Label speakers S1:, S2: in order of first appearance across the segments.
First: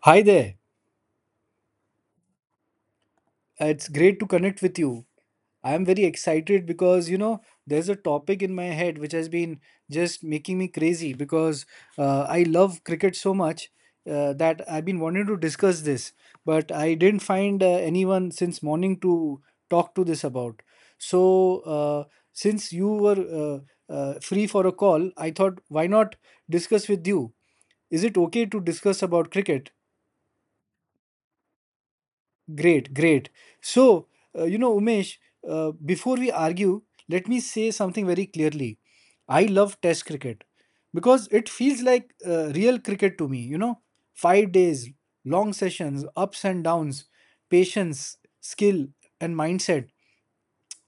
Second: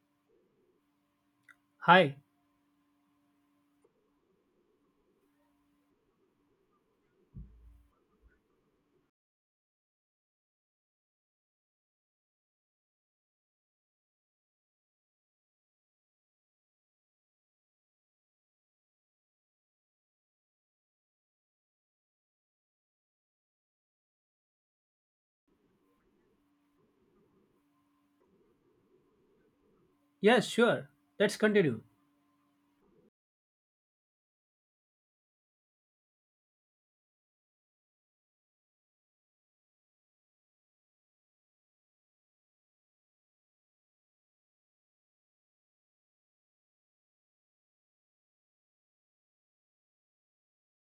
S1: Hi there.
S2: Hi.
S1: It's great to connect with you. I am very excited because you know there's a topic in my head which has been just making me crazy because I love cricket so much that I've been wanting to discuss this, but I didn't find anyone since morning to talk to this about. So uh, since you were free for a call, I thought why not discuss with you? Is it okay to discuss about cricket?
S2: Yes, sure. Let's continue.
S1: Great, great. So, you know, Umesh, before we argue, let me say something very clearly. I love Test cricket because it feels like real cricket to me, you know, 5 days, long sessions, ups and downs, patience, skill, and mindset.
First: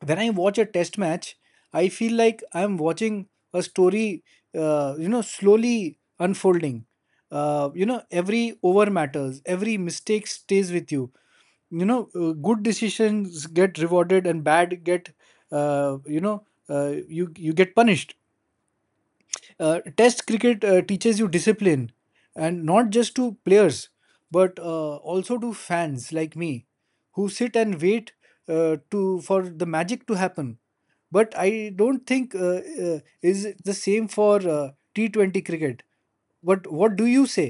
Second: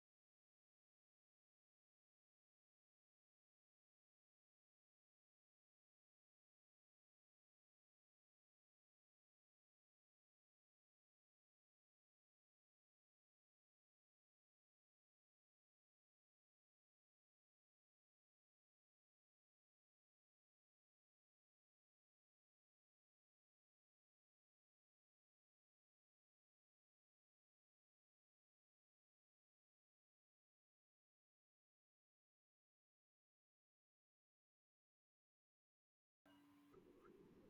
S1: When I watch a Test match, I feel like I'm watching a story, you know, slowly unfolding. You know, every over matters, every mistake stays with you, you know, good decisions get rewarded and bad get uh, you know you get punished. Test cricket teaches you discipline, and not just to players but also to fans like me who sit and wait to for the magic to happen. But I don't think is the same for t20 cricket. But what do you say?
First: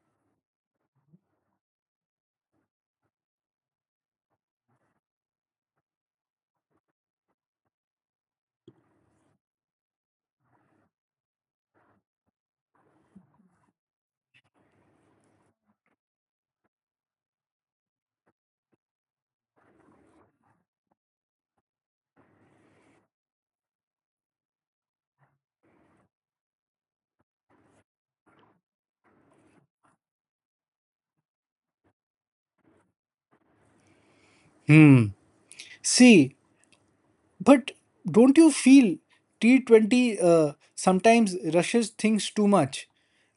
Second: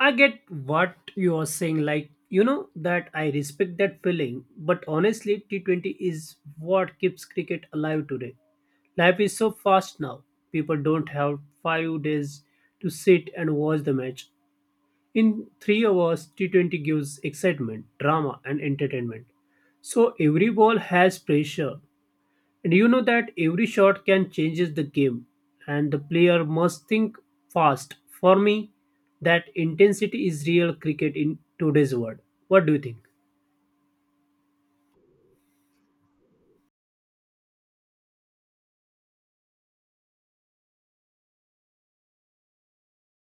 S2: I get what you're saying. Like, you know, that I respect that feeling. But honestly, T20 is what keeps cricket alive today. Life is so fast now. People don't have 5 days to sit and watch the match. In 3 hours, T20 gives excitement, drama, and entertainment. So every ball has pressure. Do you know that every shot can changes the game and the player must think fast? For me, that intensity is real cricket in today's world. What do you think?
S1: Hmm. See. But don't you feel T20 sometimes rushes things too much?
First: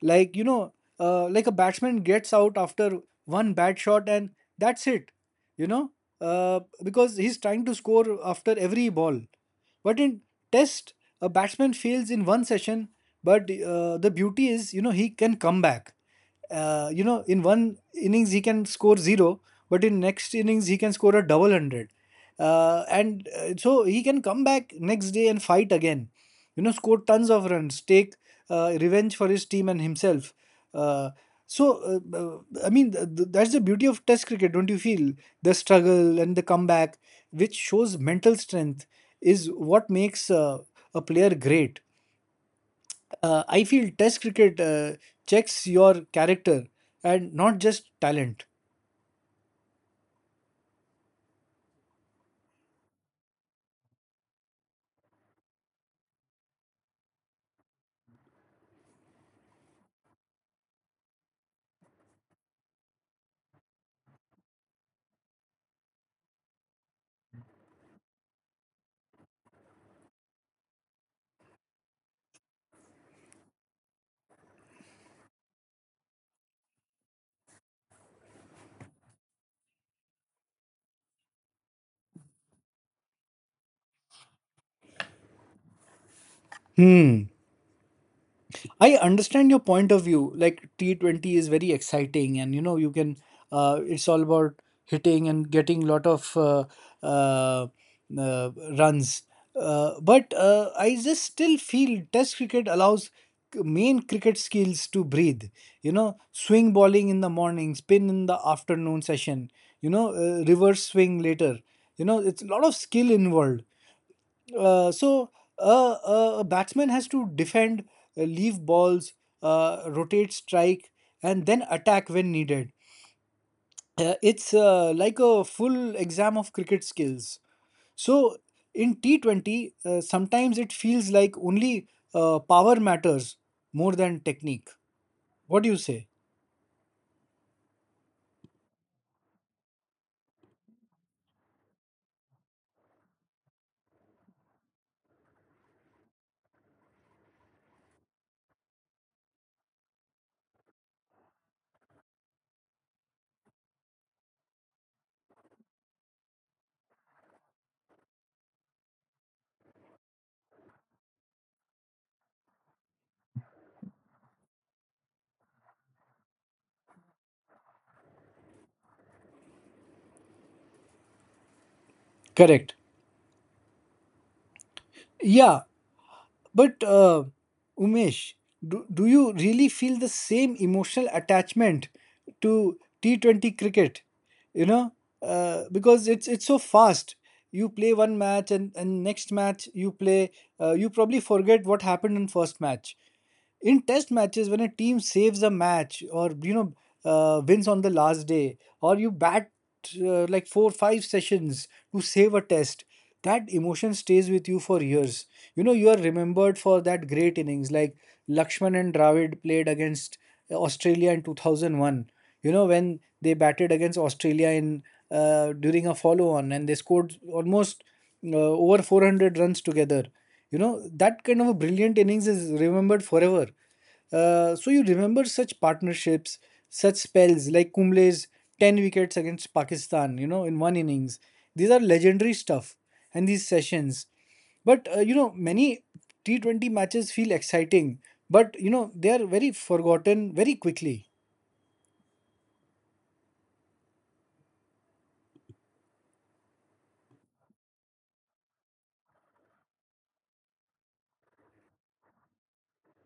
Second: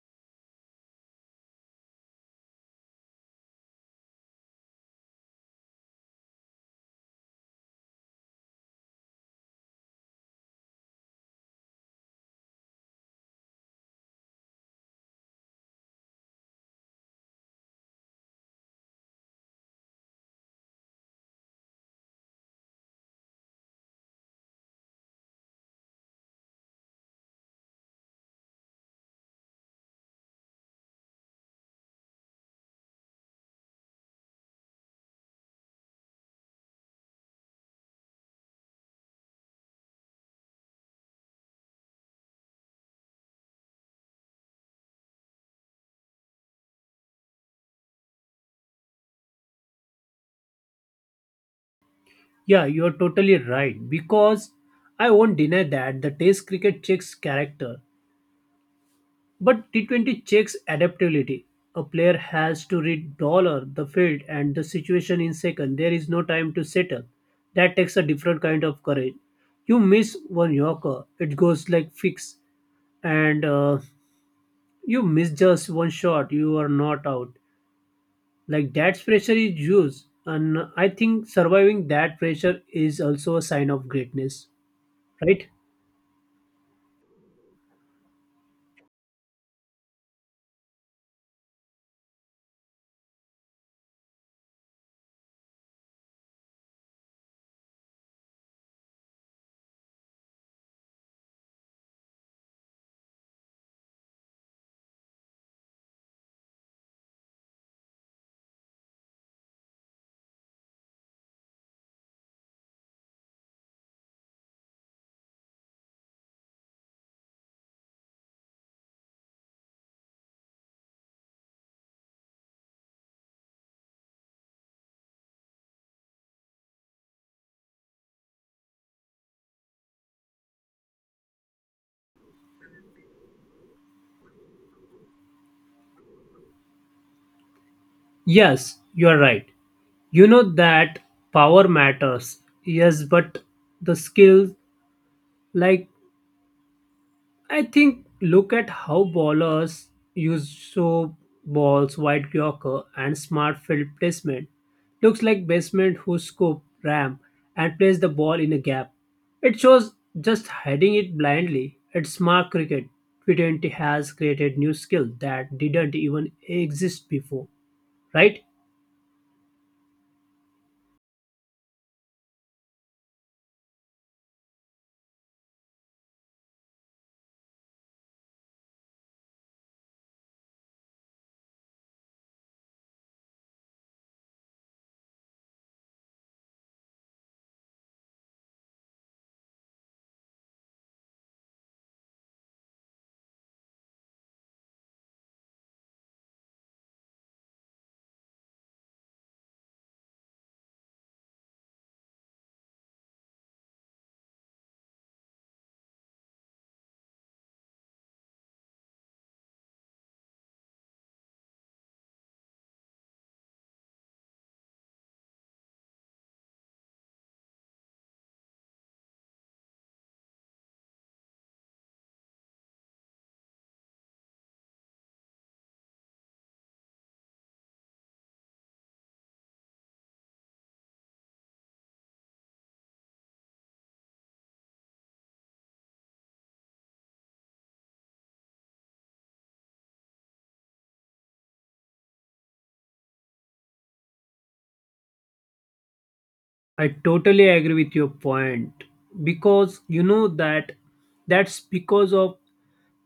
S1: Like, you know, like a batsman gets out after one bad shot and that's it, you know, because he's trying to score after every ball. But in test, a batsman fails in one session, but the beauty is, you know, he can come back. You know, in one innings he can score zero, but in next innings he can score a double hundred. And so he can come back next day and fight again. You know, score tons of runs, take revenge for his team and himself. Uh, so, uh, uh, I mean, that's the beauty of Test cricket, don't you feel? The struggle and the comeback, which shows mental strength, is what makes a player great. I feel Test cricket checks your character and not just talent.
S2: Yeah, you're totally right because I won't deny that the test cricket checks character, but T20 checks adaptability. A player has to read dollar, the field, and the situation in second. There is no time to settle. That takes a different kind of courage. You miss one Yorker, it goes like fix, and you miss just one shot, you are not out. Like that pressure is huge, and I think surviving that pressure is also a sign of greatness, right?
S1: Hmm. I understand your point of view. Like T20 is very exciting, and you know you can. It's all about hitting and getting lot of uh, uh, runs. But I just still feel Test cricket allows main cricket skills to breathe. You know, swing bowling in the morning, spin in the afternoon session. You know, reverse swing later. You know, it's a lot of skill involved, uh, so a batsman has to defend, leave balls, rotate strike, and then attack when needed. It's like a full exam of cricket skills. So in T20, sometimes it feels like only power matters more than technique. What do you say?
S2: Yes, you are right. You know that power matters, yes, but the skill, like, I think look at how ballers use so balls, wide Yorker, and smart field placement. Looks like basement who scoop, ram, and place the ball in a gap. It shows just heading it blindly. It's smart cricket. T20 has created new skill that didn't even exist before, right?
S1: Correct. Yeah. But Umesh, do you really feel the same emotional attachment to T20 cricket? You know, because it's so fast. You play one match and next match you play, you probably forget what happened in first match. In test matches, when a team saves a match, or, you know, wins on the last day, or you bat like 4 5 sessions to save a test, that emotion stays with you for years. You know, you are remembered for that great innings, like Lakshman and Dravid played against Australia in 2001. You know, when they batted against Australia in, during a follow on, and they scored almost over 400 runs together. You know, that kind of a brilliant innings is remembered forever. So you remember such partnerships, such spells like Kumble's 10 wickets against Pakistan, you know, in one innings. These are legendary stuff and these sessions. But, you know, many T20 matches feel exciting, but, you know, they are very forgotten very quickly.
S2: I totally agree with your point because you know that that's because of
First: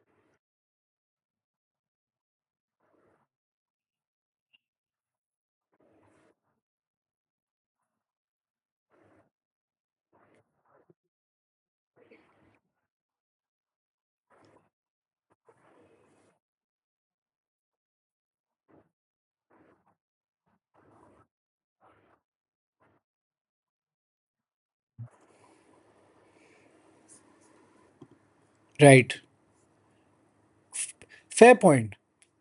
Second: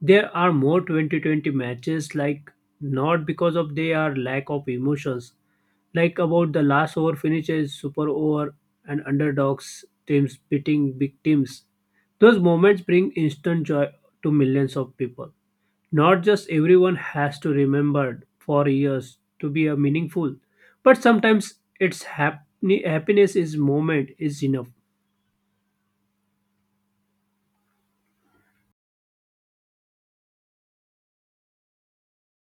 S2: there are more 2020 matches, like not because of their lack of emotions, like about the last over finishes, super over, and underdogs teams beating big teams. Those moments bring instant joy to millions of people, not just everyone has to remember for years to be a meaningful, but sometimes it's happiness is moment is enough.
S1: Right. Fair point.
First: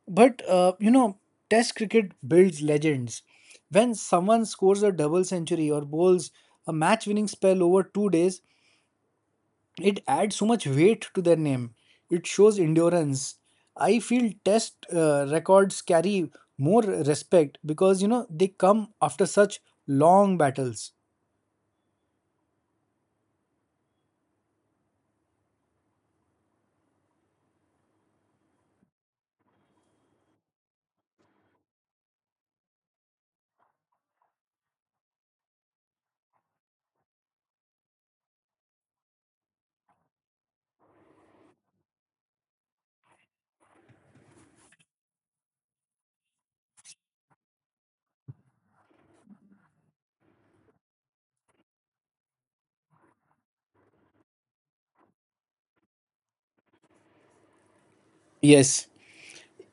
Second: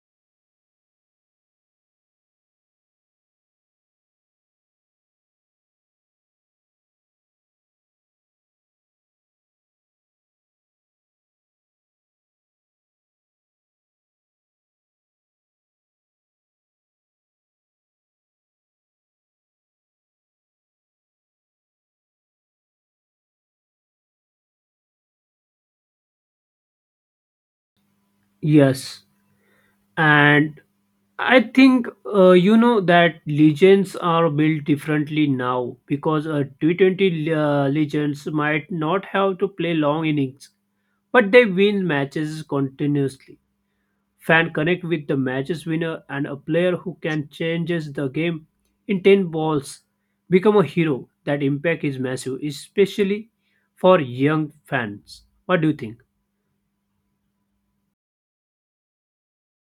S1: But, you know, Test cricket builds legends. When someone scores a double century or bowls a match winning spell over 2 days, it adds so much weight to their name. It shows endurance. I feel Test records carry more respect because, you know, they come after such long battles.
S2: Yes, and I think you know that legends are built differently now because a T20 legends might not have to play long innings, but they win matches continuously. Fan connect with the matches winner, and a player who can changes the game in 10 balls become a hero. That impact is massive, especially for young fans. What do you think?
S1: Yes.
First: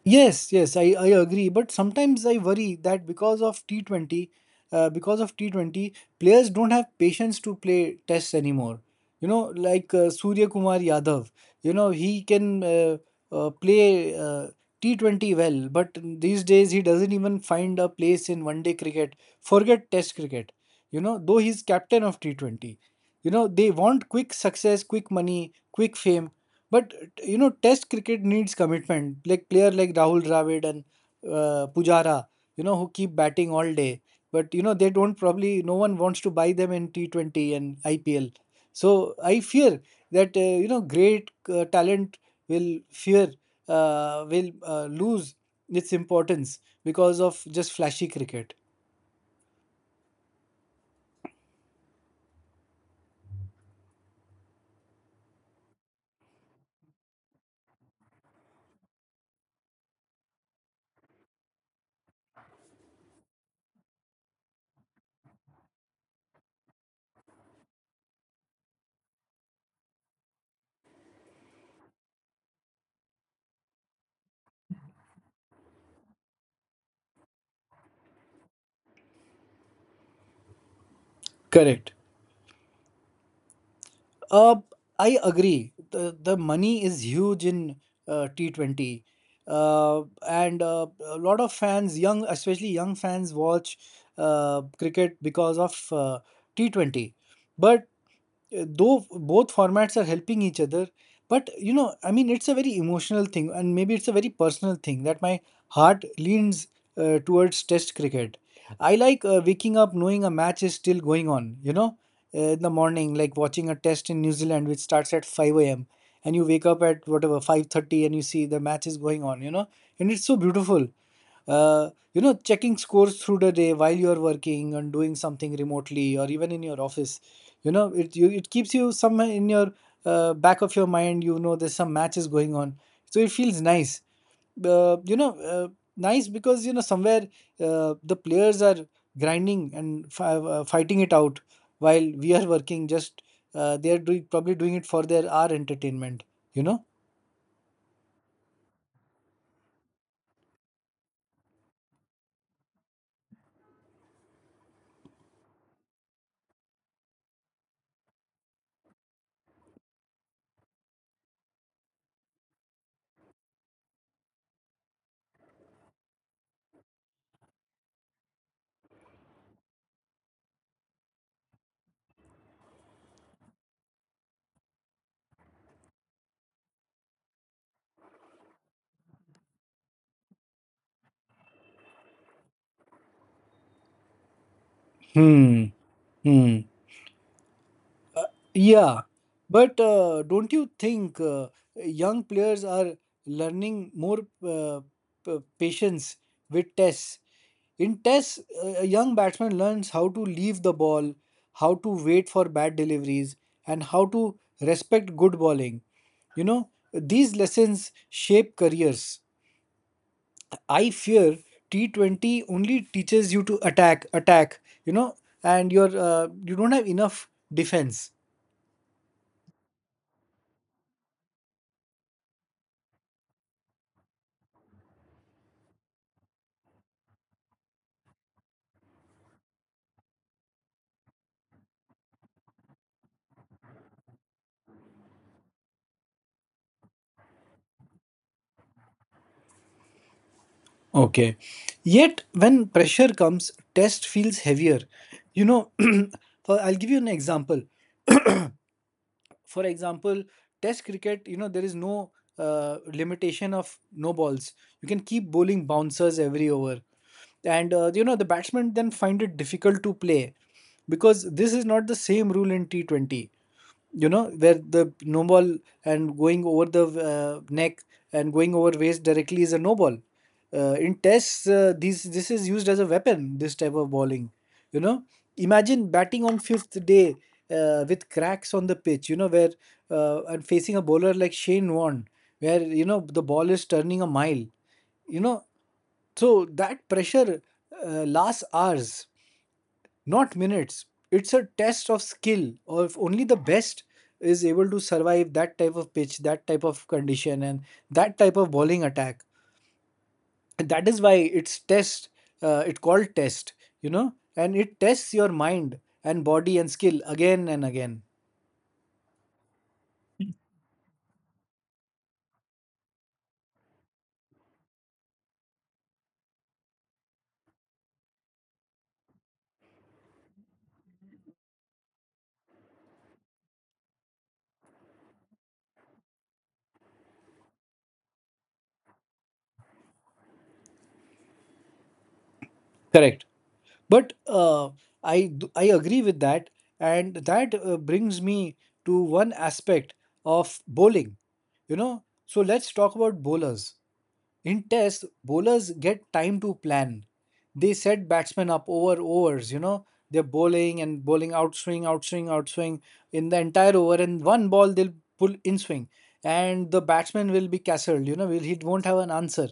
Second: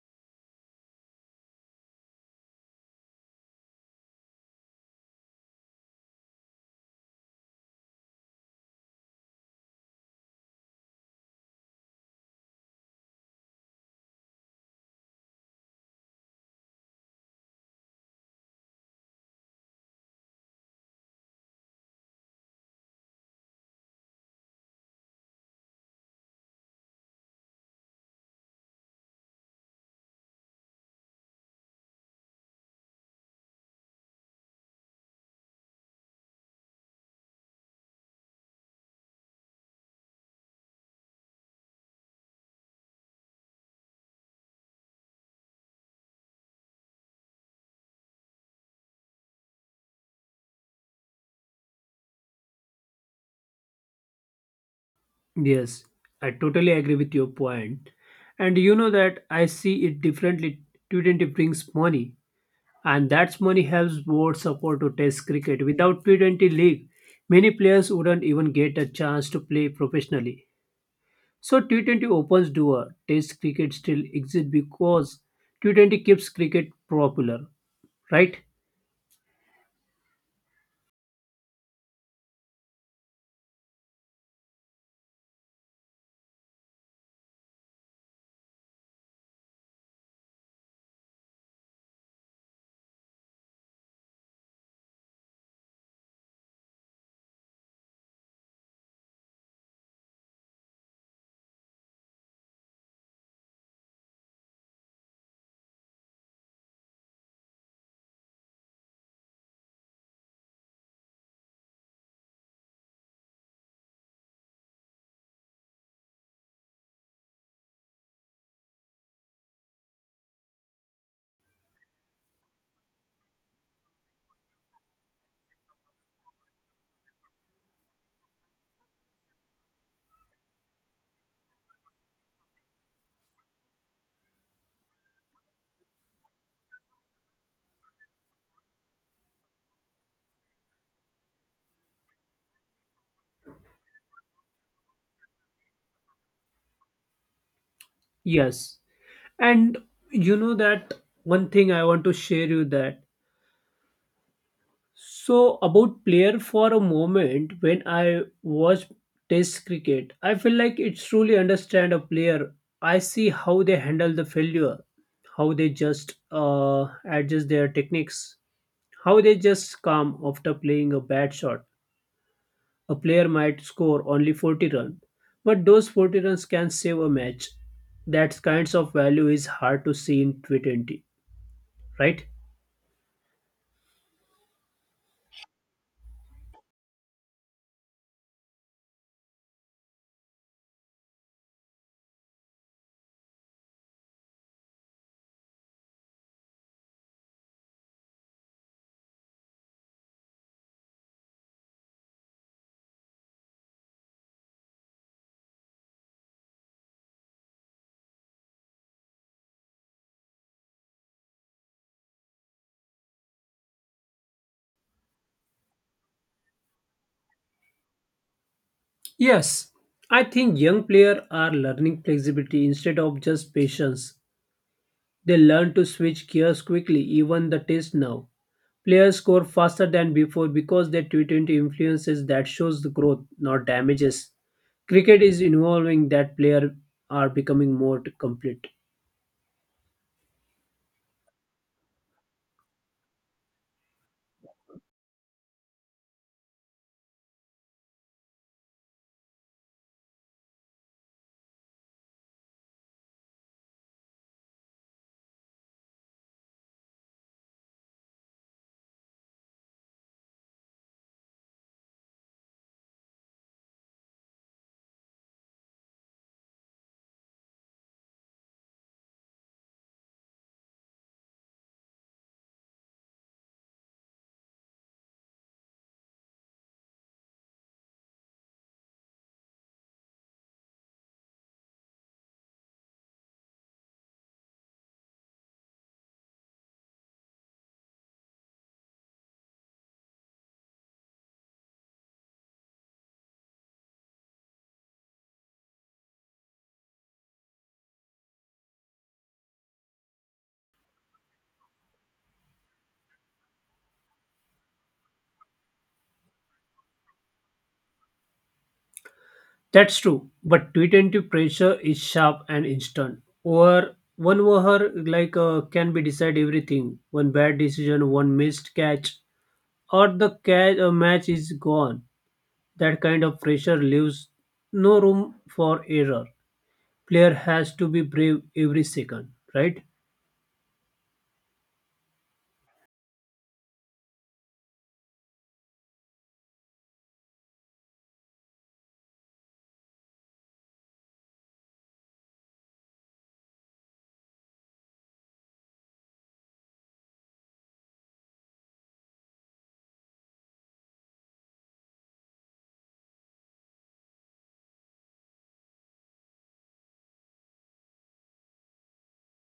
S1: Yes, yes, I agree. But sometimes I worry that because of T20, uh, because of T20, players don't have patience to play tests anymore. You know, like Surya Kumar Yadav, you know, he can play T20 well, but these days he doesn't even find a place in 1 day cricket. Forget test cricket, you know, though he's captain of T20. You know, they want quick success, quick money, quick fame, but, you know, Test cricket needs commitment. Like player like Rahul Dravid and Pujara, you know, who keep batting all day. But you know, they don't probably. No one wants to buy them in T 20 and IPL. So I fear that, you know, great talent will fear will lose its importance because of just flashy cricket.
S2: Yes, I totally agree with your point. And you know that I see it differently. T20 brings money, and that money helps board support to test cricket. Without T20 league, many players wouldn't even get a chance to play professionally. So T20 opens door. Test cricket still exists because T20 keeps cricket popular, right?
S1: Correct. Uh, I agree. The money is huge in T20. And A lot of fans, young, especially young fans, watch cricket because of T20. But though both formats are helping each other, but you know, I mean, it's a very emotional thing, and maybe it's a very personal thing, that my heart leans towards test cricket. I like waking up knowing a match is still going on. You know, in the morning, like watching a test in New Zealand which starts at 5 a.m, and you wake up at whatever 5:30 and you see the match is going on, you know, and it's so beautiful. You know, checking scores through the day while you're working and doing something remotely, or even in your office, you know, it keeps you somewhere in your, back of your mind, you know, there's some matches going on. So it feels nice, uh, you know uh, nice because, you know, somewhere the players are grinding and fighting it out, while we are working, just, they are doing probably doing it for their our entertainment, you know.
S2: Yes. And you know that one thing I want to share you that, so about player for a moment, when I watch test cricket, I feel like it's truly understand a player. I see how they handle the failure, how they just adjust their techniques, how they just calm after playing a bad shot. A player might score only 40 runs, but those 40 runs can save a match. That kinds of value is hard to see in T20, right?
S1: Hmm. Hmm. Yeah, but don't you think young players are learning more patience with tests? In tests, a young batsman learns how to leave the ball, how to wait for bad deliveries, and how to respect good bowling. You know, these lessons shape careers. I fear T20 only teaches you to attack, attack, you know, and you're you don't have enough defense.
S2: Yes, I think young players are learning flexibility instead of just patience. They learn to switch gears quickly, even the test now. Players score faster than before because their T20 influences that shows the growth, not damages. Cricket is evolving that players are becoming more complete.
S1: Okay. Yet, when pressure comes, test feels heavier. You know, for, I'll give you an example. For example, test cricket, you know, there is no limitation of no balls. You can keep bowling bouncers every over. And, you know, the batsmen then find it difficult to play, because this is not the same rule in T20. You know, where the no ball, and going over the neck and going over waist directly is a no ball. In tests, these this is used as a weapon, this type of bowling. You know, imagine batting on fifth day with cracks on the pitch, you know, where and facing a bowler like Shane Warne, where, you know, the ball is turning a mile, you know. So that pressure uh, lasts hours, not minutes. It's a test of skill, or if only the best is able to survive that type of pitch, that type of condition, and that type of bowling attack. And that is why it's test. It called test, you know, and it tests your mind and body and skill again and again.
S2: That's true, but T20 pressure is sharp and instant. Or one over like can be decide everything. One bad decision, one missed catch, or the catch, a match is gone. That kind of pressure leaves no room for error. Player has to be brave every second, right?
S1: Correct. But I I agree with that, and that brings me to one aspect of bowling. You know, so let's talk about bowlers. In tests, bowlers get time to plan. They set batsmen up over overs, you know. They're bowling and bowling outswing, outswing, outswing in the entire over, and one ball they'll pull in swing, and the batsman will be castled, you know, will he won't have an answer.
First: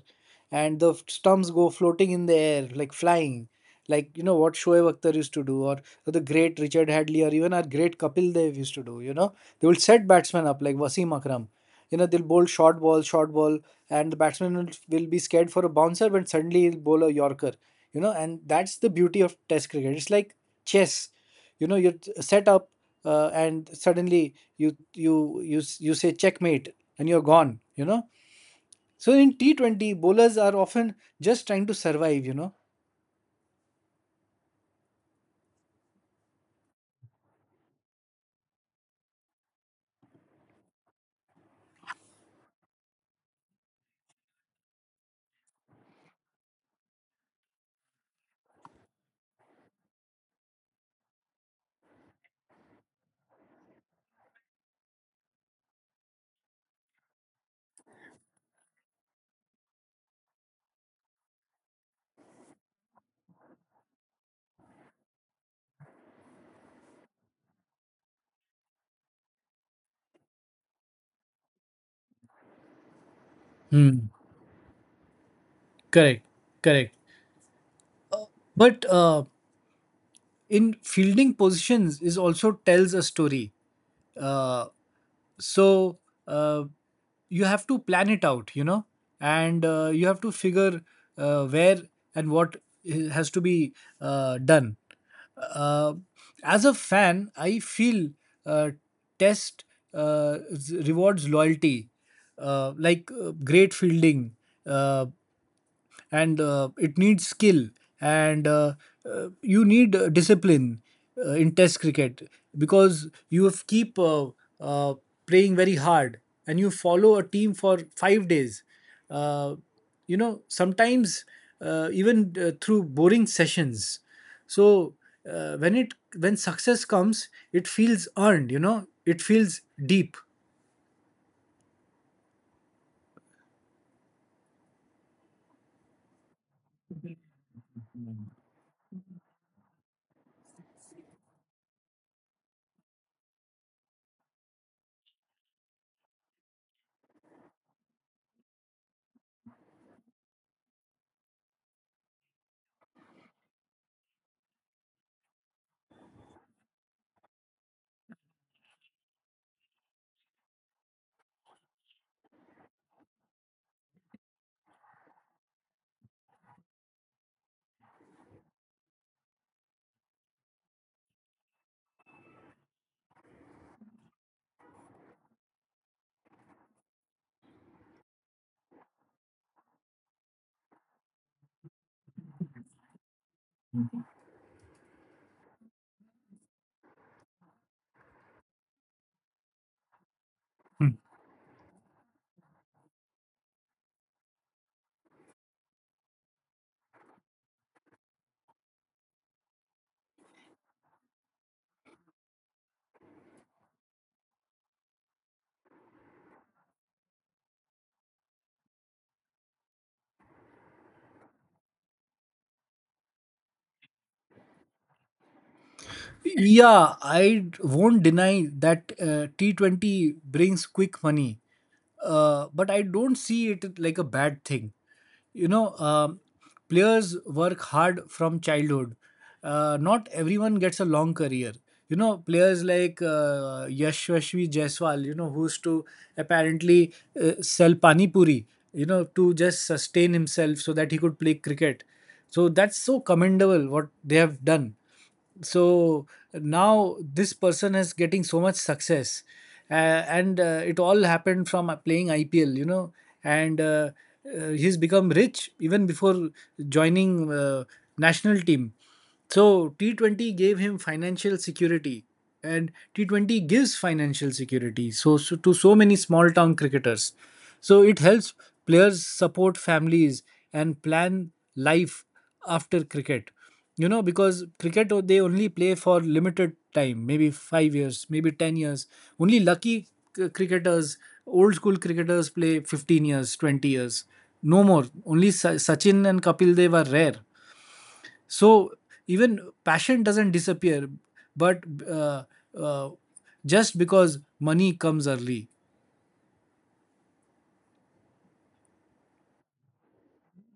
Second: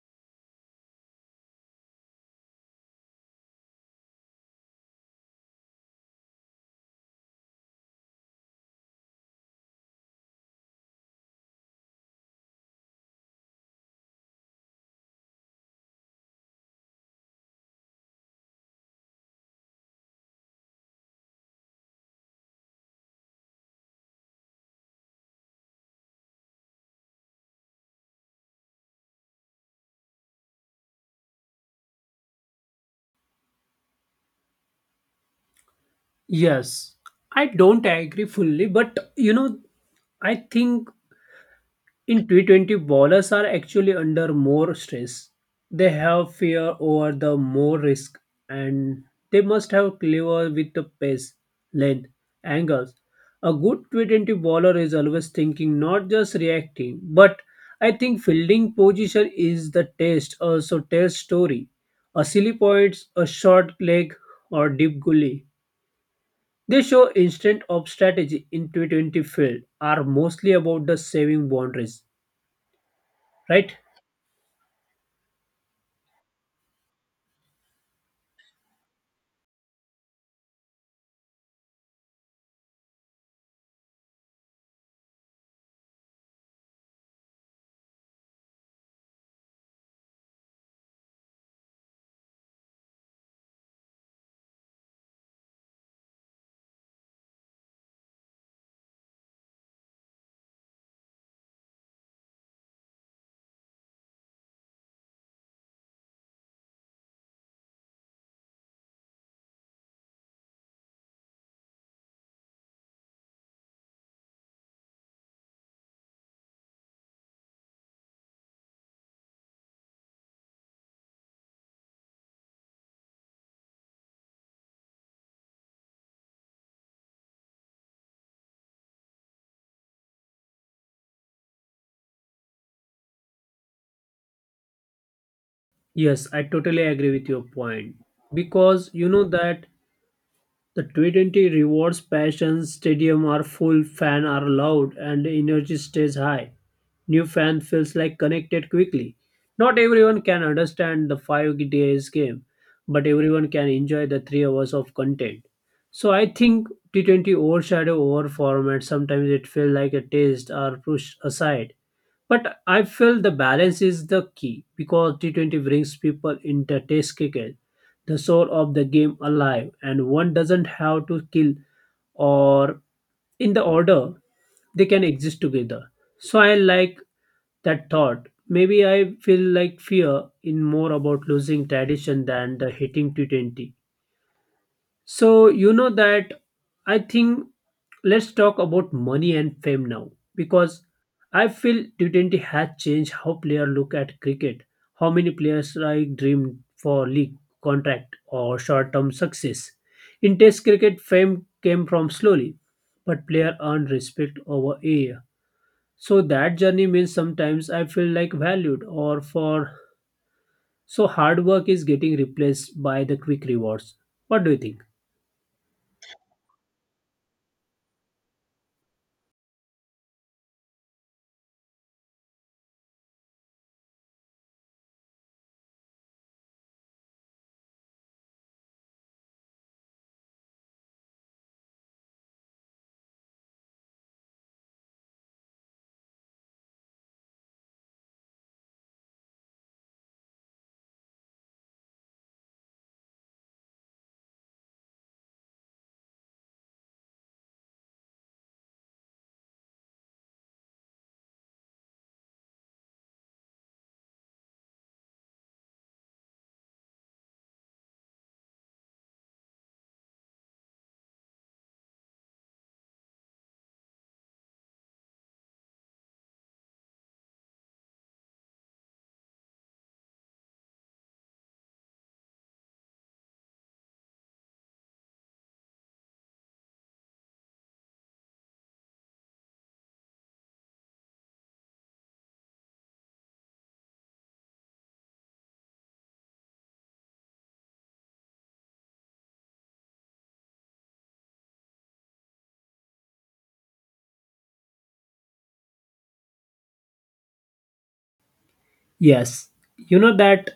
S1: And the stumps go floating in the air, like flying, like, you know, what Shoaib Akhtar used to do, or the great Richard Hadley, or even our great Kapil Dev used to do. You know, they will set batsmen up like Wasim Akram. You know, they'll bowl short ball, and the batsman will be scared for a bouncer, but suddenly he'll bowl a Yorker. You know, and that's the beauty of Test cricket. It's like chess. You know, you're set up, and suddenly you say checkmate, and you're gone. You know. So in T 20, bowlers are often just trying to survive.
S2: Yes, I don't agree fully, but you know, I think in T20, bowlers are actually under more stress. They have fear over the more risk, and they must have clever with the pace, length, angles. A good T20 bowler is always thinking, not just reacting. But I think fielding position is the test, also test story. A silly points, a short leg, or deep gully. They show instant of strategy in T20 field are mostly about the saving boundaries, right?
S1: Hmm. Correct, correct. But in fielding positions is also tells a story. Uh, so uh, you have to plan it out, you know, and you have to figure where and what has to be done. Uh, as a fan, I feel uh, test rewards loyalty, like great fielding. Uh, and It needs skill and you need discipline in test cricket because you have keep uh, playing very hard, and you follow a team for 5 days. uh, you know, sometimes even through boring sessions, so when it when success comes it feels earned. You know, it feels deep.
S2: Yes, I totally agree with your point because you know that the t 20 rewards passion, stadium are full, fan are loud, and the energy stays high. New fan feels like connected quickly. Not everyone can understand the 5 days game, but everyone can enjoy the 3 hours of content. So I think T20 overshadow over format. Sometimes it feels like a taste are pushed aside. But I feel the balance is the key because T20 brings people into test cricket, the soul of the game alive, and one doesn't have to kill, or in the order they can exist together. So I like that thought. Maybe I feel like fear in more about losing tradition than the hitting t20. So, you know that I think let's talk about money and fame now, because I feel T20 has changed how players look at cricket, how many players like dream for league contract or short-term success. In Test cricket, fame came from slowly, but player earned respect over a year. So that journey means sometimes I feel like valued or for, so hard work is getting replaced by the quick rewards. What do you think?
S1: Yeah, won't deny that T20 brings quick money, but I don't see it like a bad thing. You know, players work hard from childhood. Not everyone gets a long career. You know, players like Yashasvi Jaiswal, you know, who used to apparently sell pani puri, you know, to just sustain himself so that he could play cricket. So that's so commendable what they have done. So now this person is getting so much success, and it all happened from playing ipl. You know, and he's become rich even before joining national team. So T20 gave him financial security, and T20 gives financial security to so many small town cricketers. So it helps players support families and plan life after cricket, you know, because cricket they only play for limited time, maybe 5 years, maybe 10 years. Only lucky cricketers, old school cricketers, play 15 years, 20 years no more. Only Sachin and Kapil Dev are rare. So even passion doesn't disappear, but uh, uh, just because money comes early.
S2: Yes, you know that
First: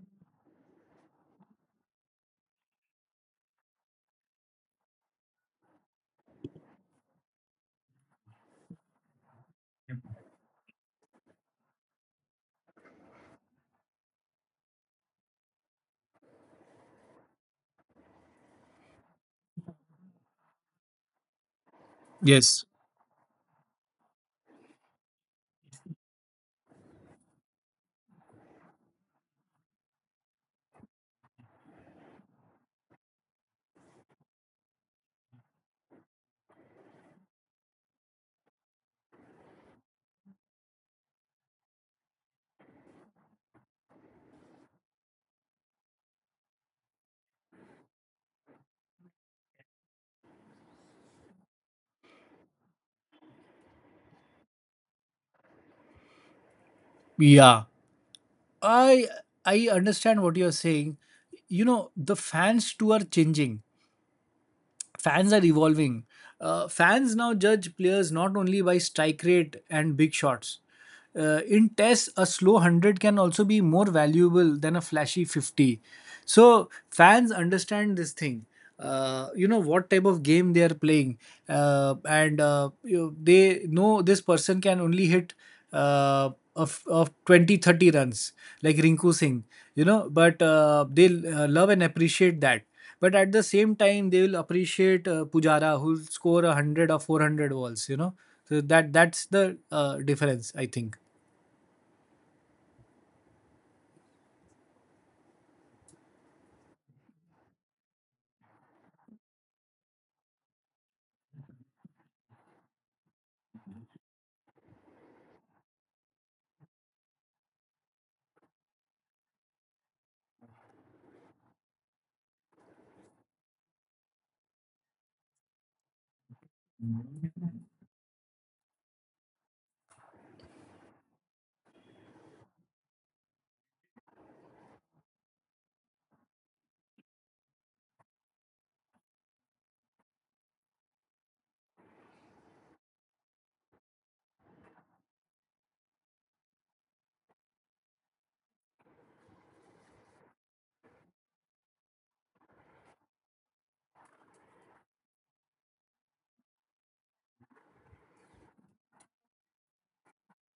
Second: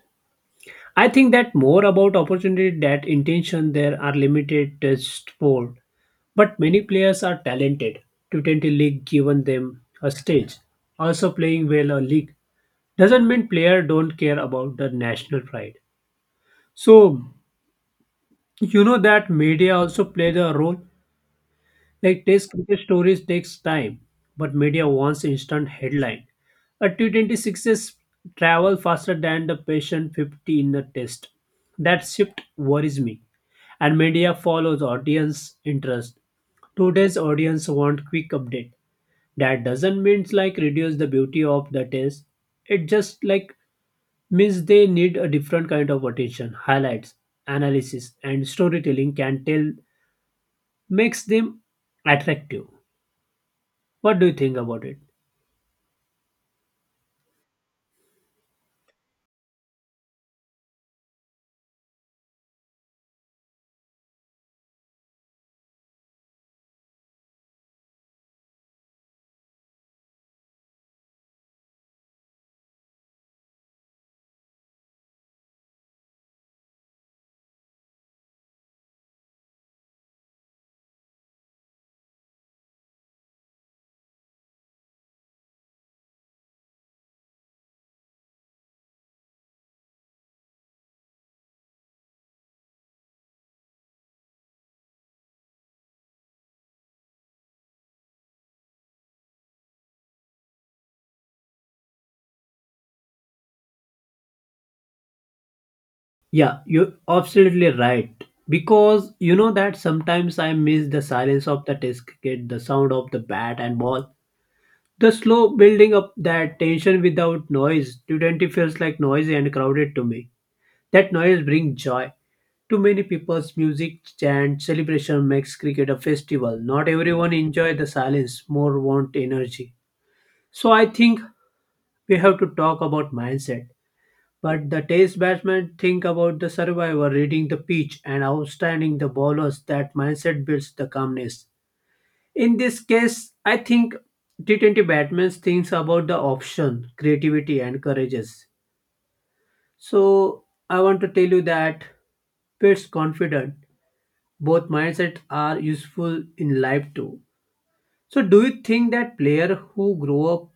S2: I think that more about opportunity that intention, there are limited test sport, but many players are talented. T20 league given them a stage. Also playing well a league doesn't mean player don't care about the national pride. So you know that media also play the role. Like test
S1: Yes.
S2: cricket stories takes time, but media wants instant headline. A t26s sixes travel faster than the patient 50 in the test. That shift worries me. And media follows audience interest. Today's audience want quick update. That doesn't mean like reduce the beauty of the test. It just like means they need a different kind of attention. Highlights, analysis, and storytelling can tell makes them attractive. What do you think about it?
S1: Yeah, i I understand what you're saying. You know, the fans too are changing, fans are evolving. Fans now judge players not only by strike rate and big shots. In tests, a slow 100 can also be more valuable than a flashy 50. So, fans understand this thing. You know what type of game they are playing, and you know, they know this person can only hit uh, of 20, 30 runs, like Rinku Singh, you know, but they love and appreciate that. But at the same time, they will appreciate Pujara, who'll score 100 or 400 balls. You know, so that's the difference, I think.
S2: Yeah, you're absolutely right. Because you know that sometimes I miss the silence of the test cricket, the sound of the bat and ball, the slow building up that tension without noise. T20 feels like noisy and crowded to me. That noise brings joy. To many people's music, chant, celebration makes cricket a festival. Not everyone enjoy the silence, more want energy. So I think we have to talk about mindset. But the test batsmen think about the survivor, reading the pitch and outstanding the bowlers. That mindset builds the calmness. In this case, I think T20 batsmen thinks about the option, creativity and courageous. So I want to tell you that Pitt's confident. Both mindsets are useful in life too. So do you think that player who grow up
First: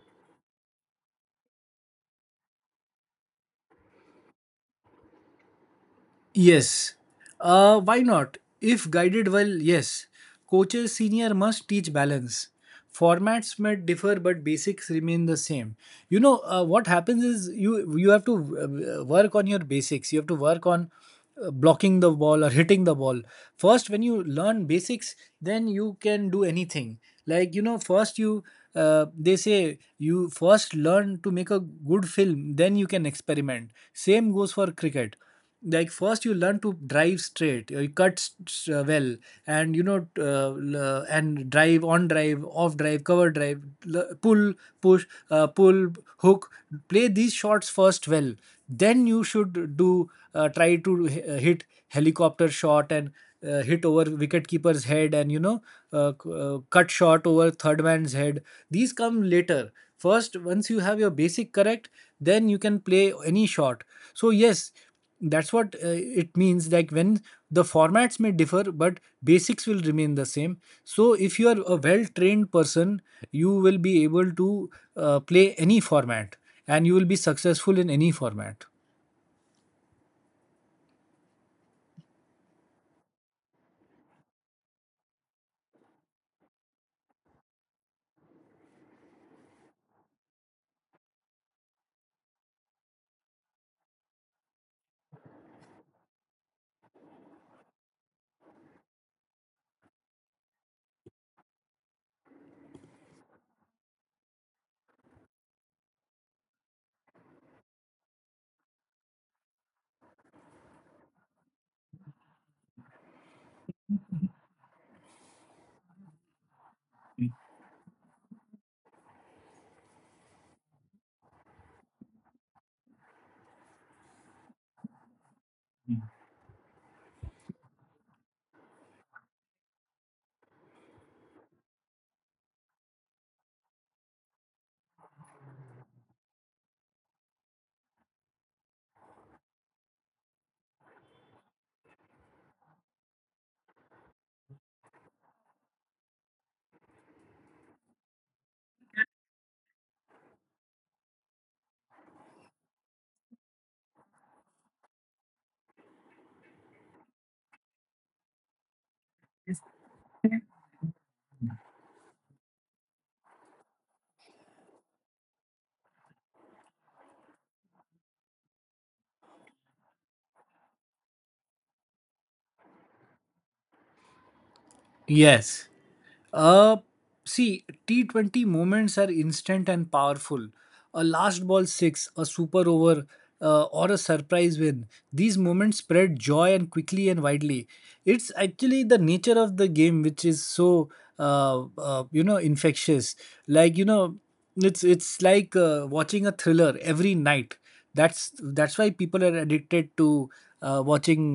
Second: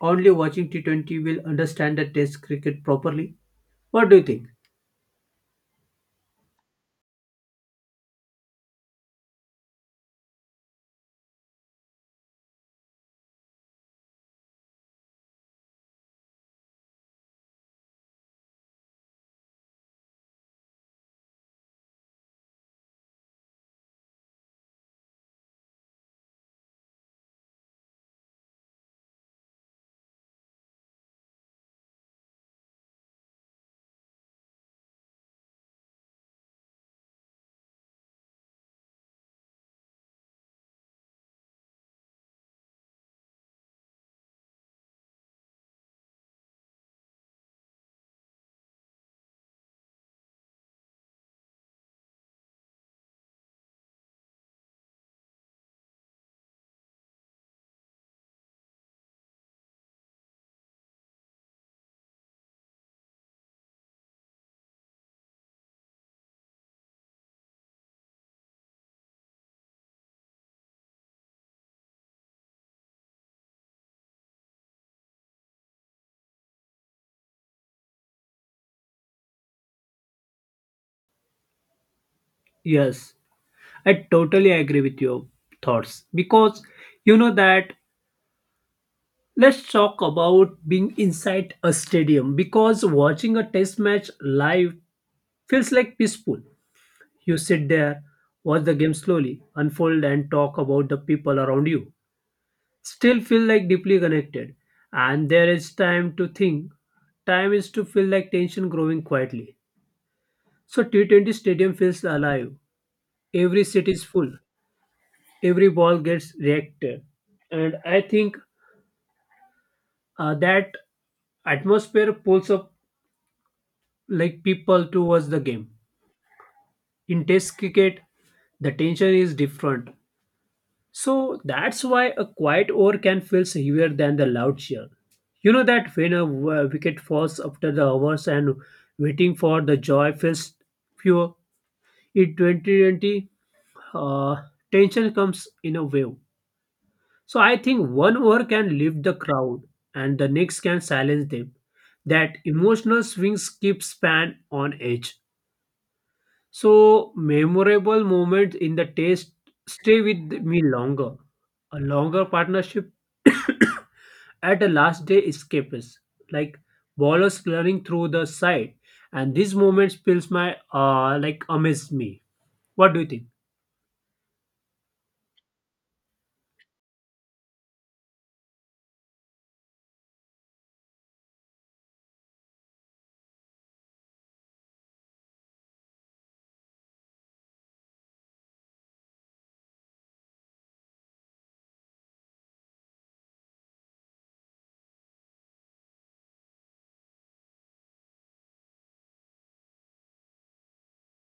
S2: only watching T20 will understand the test cricket properly? What do you think?
S1: Yes. Why not? If guided well, yes. Coaches senior must teach balance. Formats might differ, but basics remain the same. What happens is you have to work on your basics. You have to work on blocking the ball or hitting the ball. First, when you learn basics, then you can do anything. Like, you know, first you they say you first learn to make a good film, then you can experiment. Same goes for cricket. Like, first you learn to drive straight, you cut, well, and you know, and drive on, drive off, drive, cover drive, pull, push, pull, hook, play these shots first well, then you should do, try to hit helicopter shot, and hit over wicketkeeper's head, and you know, cut shot over third man's head. These come later. First, once you have your basic correct, then you can play any shot. So yes, that's what it means, like, when the formats may differ but basics will remain the same. So if you are a well trained person, you will be able to play any format and you will be successful in any format.
S2: Yes. I totally agree with your thoughts because you know that let's talk about being inside a stadium, because watching a test match live feels like peaceful. You sit there, watch the game slowly unfold, and talk about the people around you. Still feel like deeply connected, and there is time to think. Time is to feel like tension growing quietly. So T20 stadium feels alive. Every seat is full, every ball gets reacted, and I think that atmosphere pulls up like people towards the game. In test cricket, the tension is different, so that's why a quiet over can feel heavier than the loud cheer. You know that when a wicket falls after the hours and waiting for the joy feels pure. In 2020, uh, tension comes in a wave. So I think one over can lift the crowd and the next can silence them. That emotional swings keeps fan on edge. So memorable moments in the taste stay with me longer. A longer partnership at the last day escapes, like ballers clearing through the side, and these moments feels my like amaze me. What do you think?
S1: Yes. Uh, see, T20 moments are instant and powerful. A last ball six, a super over, or a surprise win. These moments spread joy and quickly and widely. It's actually the nature of the game which is so, you know, infectious. Like, you know, it's like watching a thriller every night. That's why people are addicted to watching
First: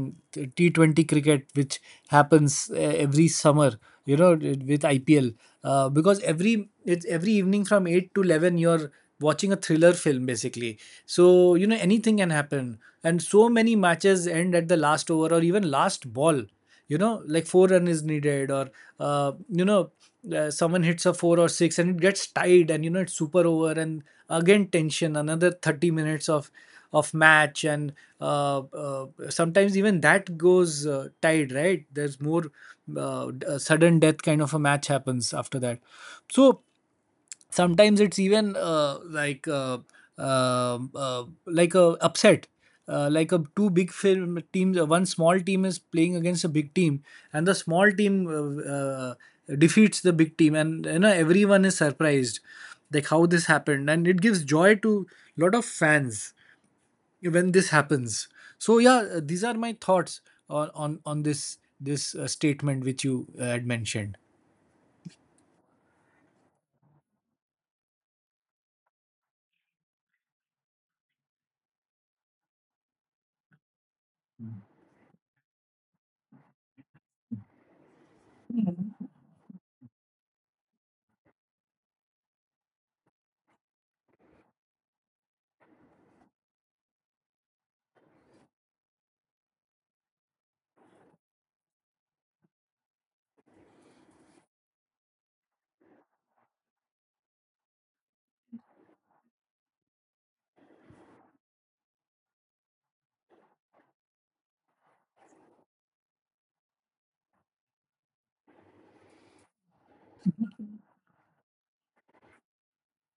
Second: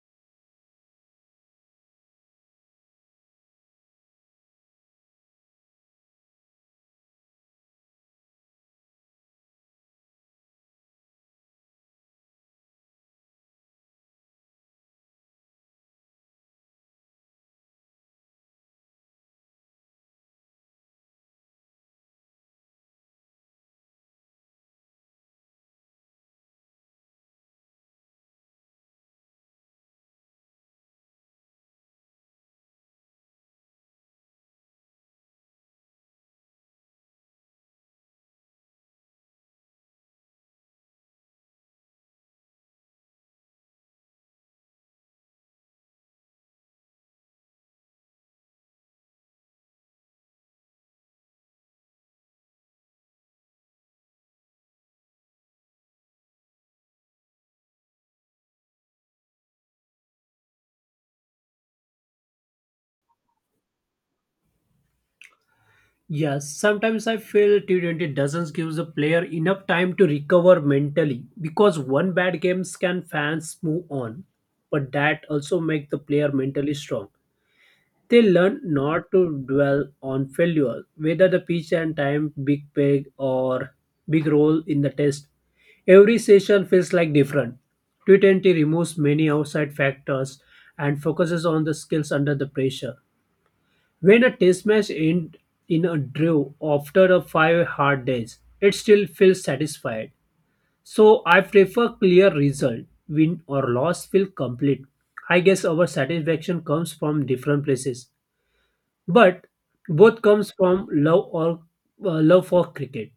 S1: T 20 cricket, which happens every summer, you know, with IPL, because every it's every evening from 8 to 11. You're watching a thriller film basically. So you know anything can happen, and so many matches end at the last over or even last ball. You know, like, four run is needed, or uh, you know someone hits a four or six and it gets tied, and you know it's super over and again tension, another 30 minutes of match, and sometimes even that goes tied, right? There's more, a sudden death kind of a match happens after that. So sometimes it's even like a upset. Like a two big film teams, one small team is playing against a big team, and the small team defeats the big team, and you know everyone is surprised, like how this happened, and it gives joy to lot of fans, yeah, when this happens. So yeah, these are my thoughts on this statement which you had mentioned.
S2: Yes, sometimes I feel T20 doesn't give the player enough time to recover mentally, because one bad games can fans move on, but that also make the player mentally strong. They learn not to dwell on failure, whether the pitch and time, big peg or big role in the test. Every session feels like different. T20 removes many outside factors and focuses on the skills under the pressure. When a test match ends in a draw after a five hard days, it still feels satisfied. So I prefer clear result. Win or loss feel complete. I guess our satisfaction comes from different places, but both comes from love or love for cricket.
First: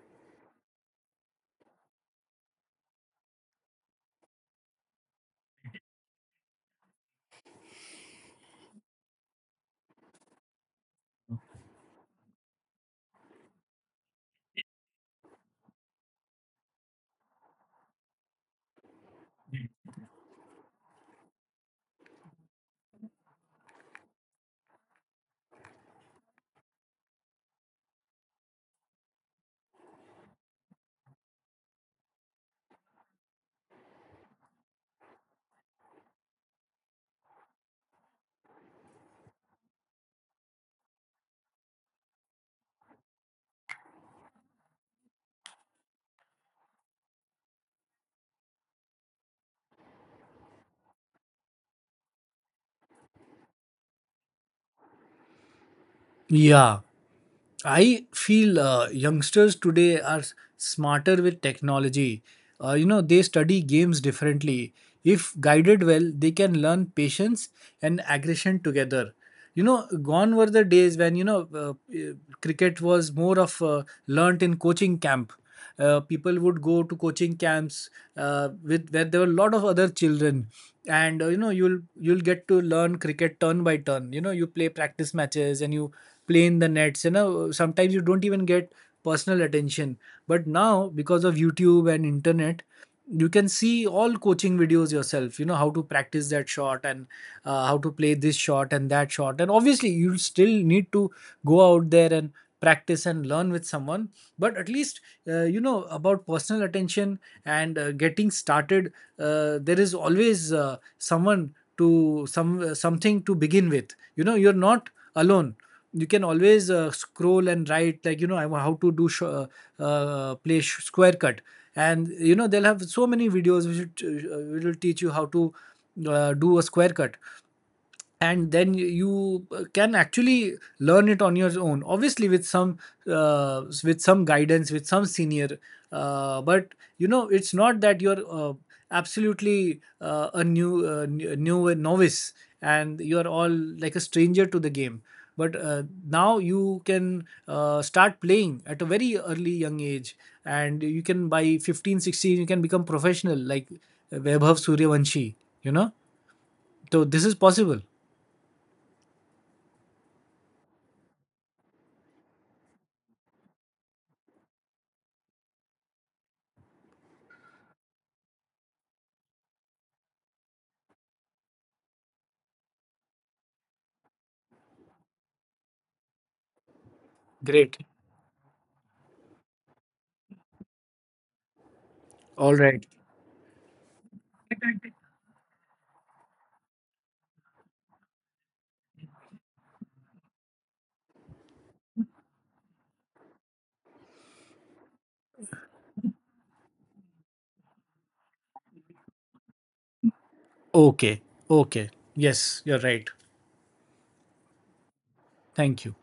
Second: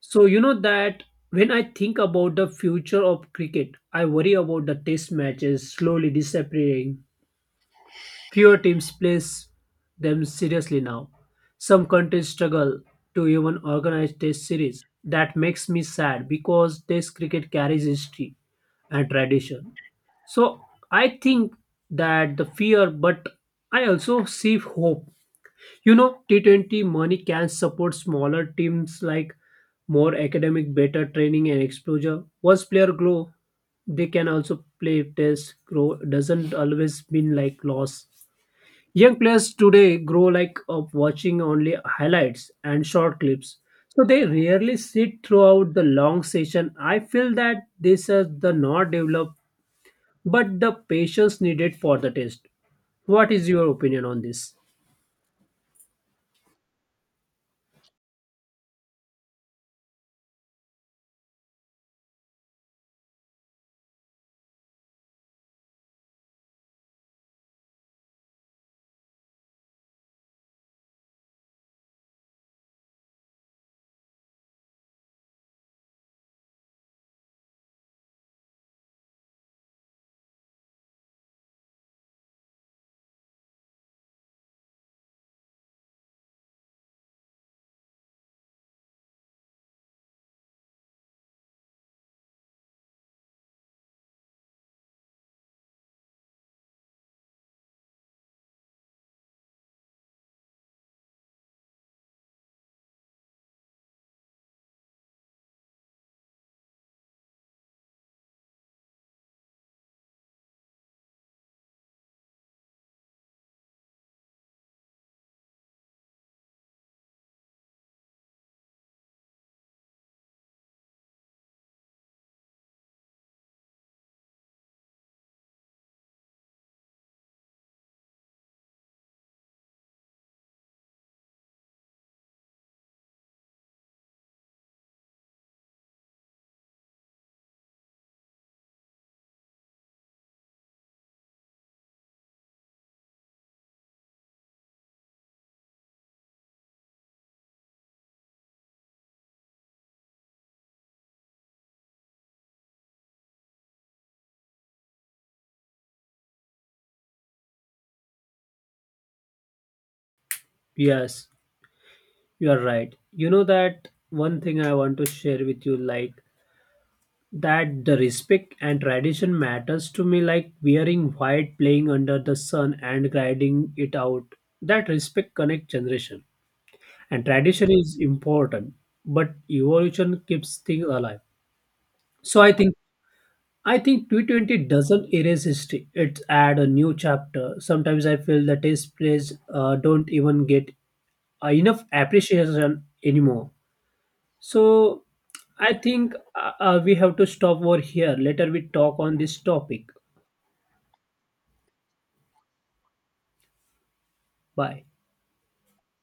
S2: So you know that when I think about the future of cricket, I worry about the test matches slowly disappearing. Fewer teams play them seriously now. Some countries struggle to even organize test series. That makes me sad because test cricket carries history and tradition. So I think that the fear, but I also see hope. You know, T20 money can support smaller teams, like more academic, better training and exposure. Once player grow, they can also play test. Grow doesn't always mean like loss. Young players today grow like of watching only highlights and short clips, so they rarely sit throughout the long session. I feel that this has the not developed but the patience needed for the test. What is your opinion on this?
S1: Yeah, I feel youngsters today are smarter with technology. You know, they study games differently. If guided well, they can learn patience and aggression together. You know, gone were the days when, you know, cricket was more of learnt in coaching camp. People would go to coaching camps with where there were a lot of other children, and you know, you'll get to learn cricket turn by turn. You know, you play practice matches and you play in the nets. You know, sometimes you don't even get personal attention. But now, because of youtube and internet, you can see all coaching videos yourself, you know, how to practice that shot, and how to play this shot and that shot. And obviously you still need to go out there and practice and learn with someone, but at least you know about personal attention, and getting started there is always someone, to some something to begin with. You know, you're not alone. You can always scroll and write, like, you know, how to do square cut, and you know they'll have so many videos which will teach you how to do a square cut, and then you can actually learn it on your own, obviously with some with some guidance, with some senior. But you know, it's not that you're absolutely a new novice and you're all like a stranger to the game. But now you can start playing at a very early young age, and you can by 15, 16, you can become professional like Vaibhav Suryavanshi, you know. So this is possible.
S2: Yes, you are right. You know that one thing I want to share with you, like, that the respect and tradition matters to me, like wearing white, playing under the sun, and grinding it out. That respect connect generation, and tradition
S1: Great.
S2: is important, but evolution keeps things alive. So I
S1: All
S2: think
S1: right.
S2: 220 doesn't erase history, it add a new chapter. Sometimes I feel that taste plays don't even get enough appreciation anymore. So I think we have to stop over here, later we talk on this topic.
S1: Okay. Okay. Yes, you're right.
S2: Bye.
S1: Thank you.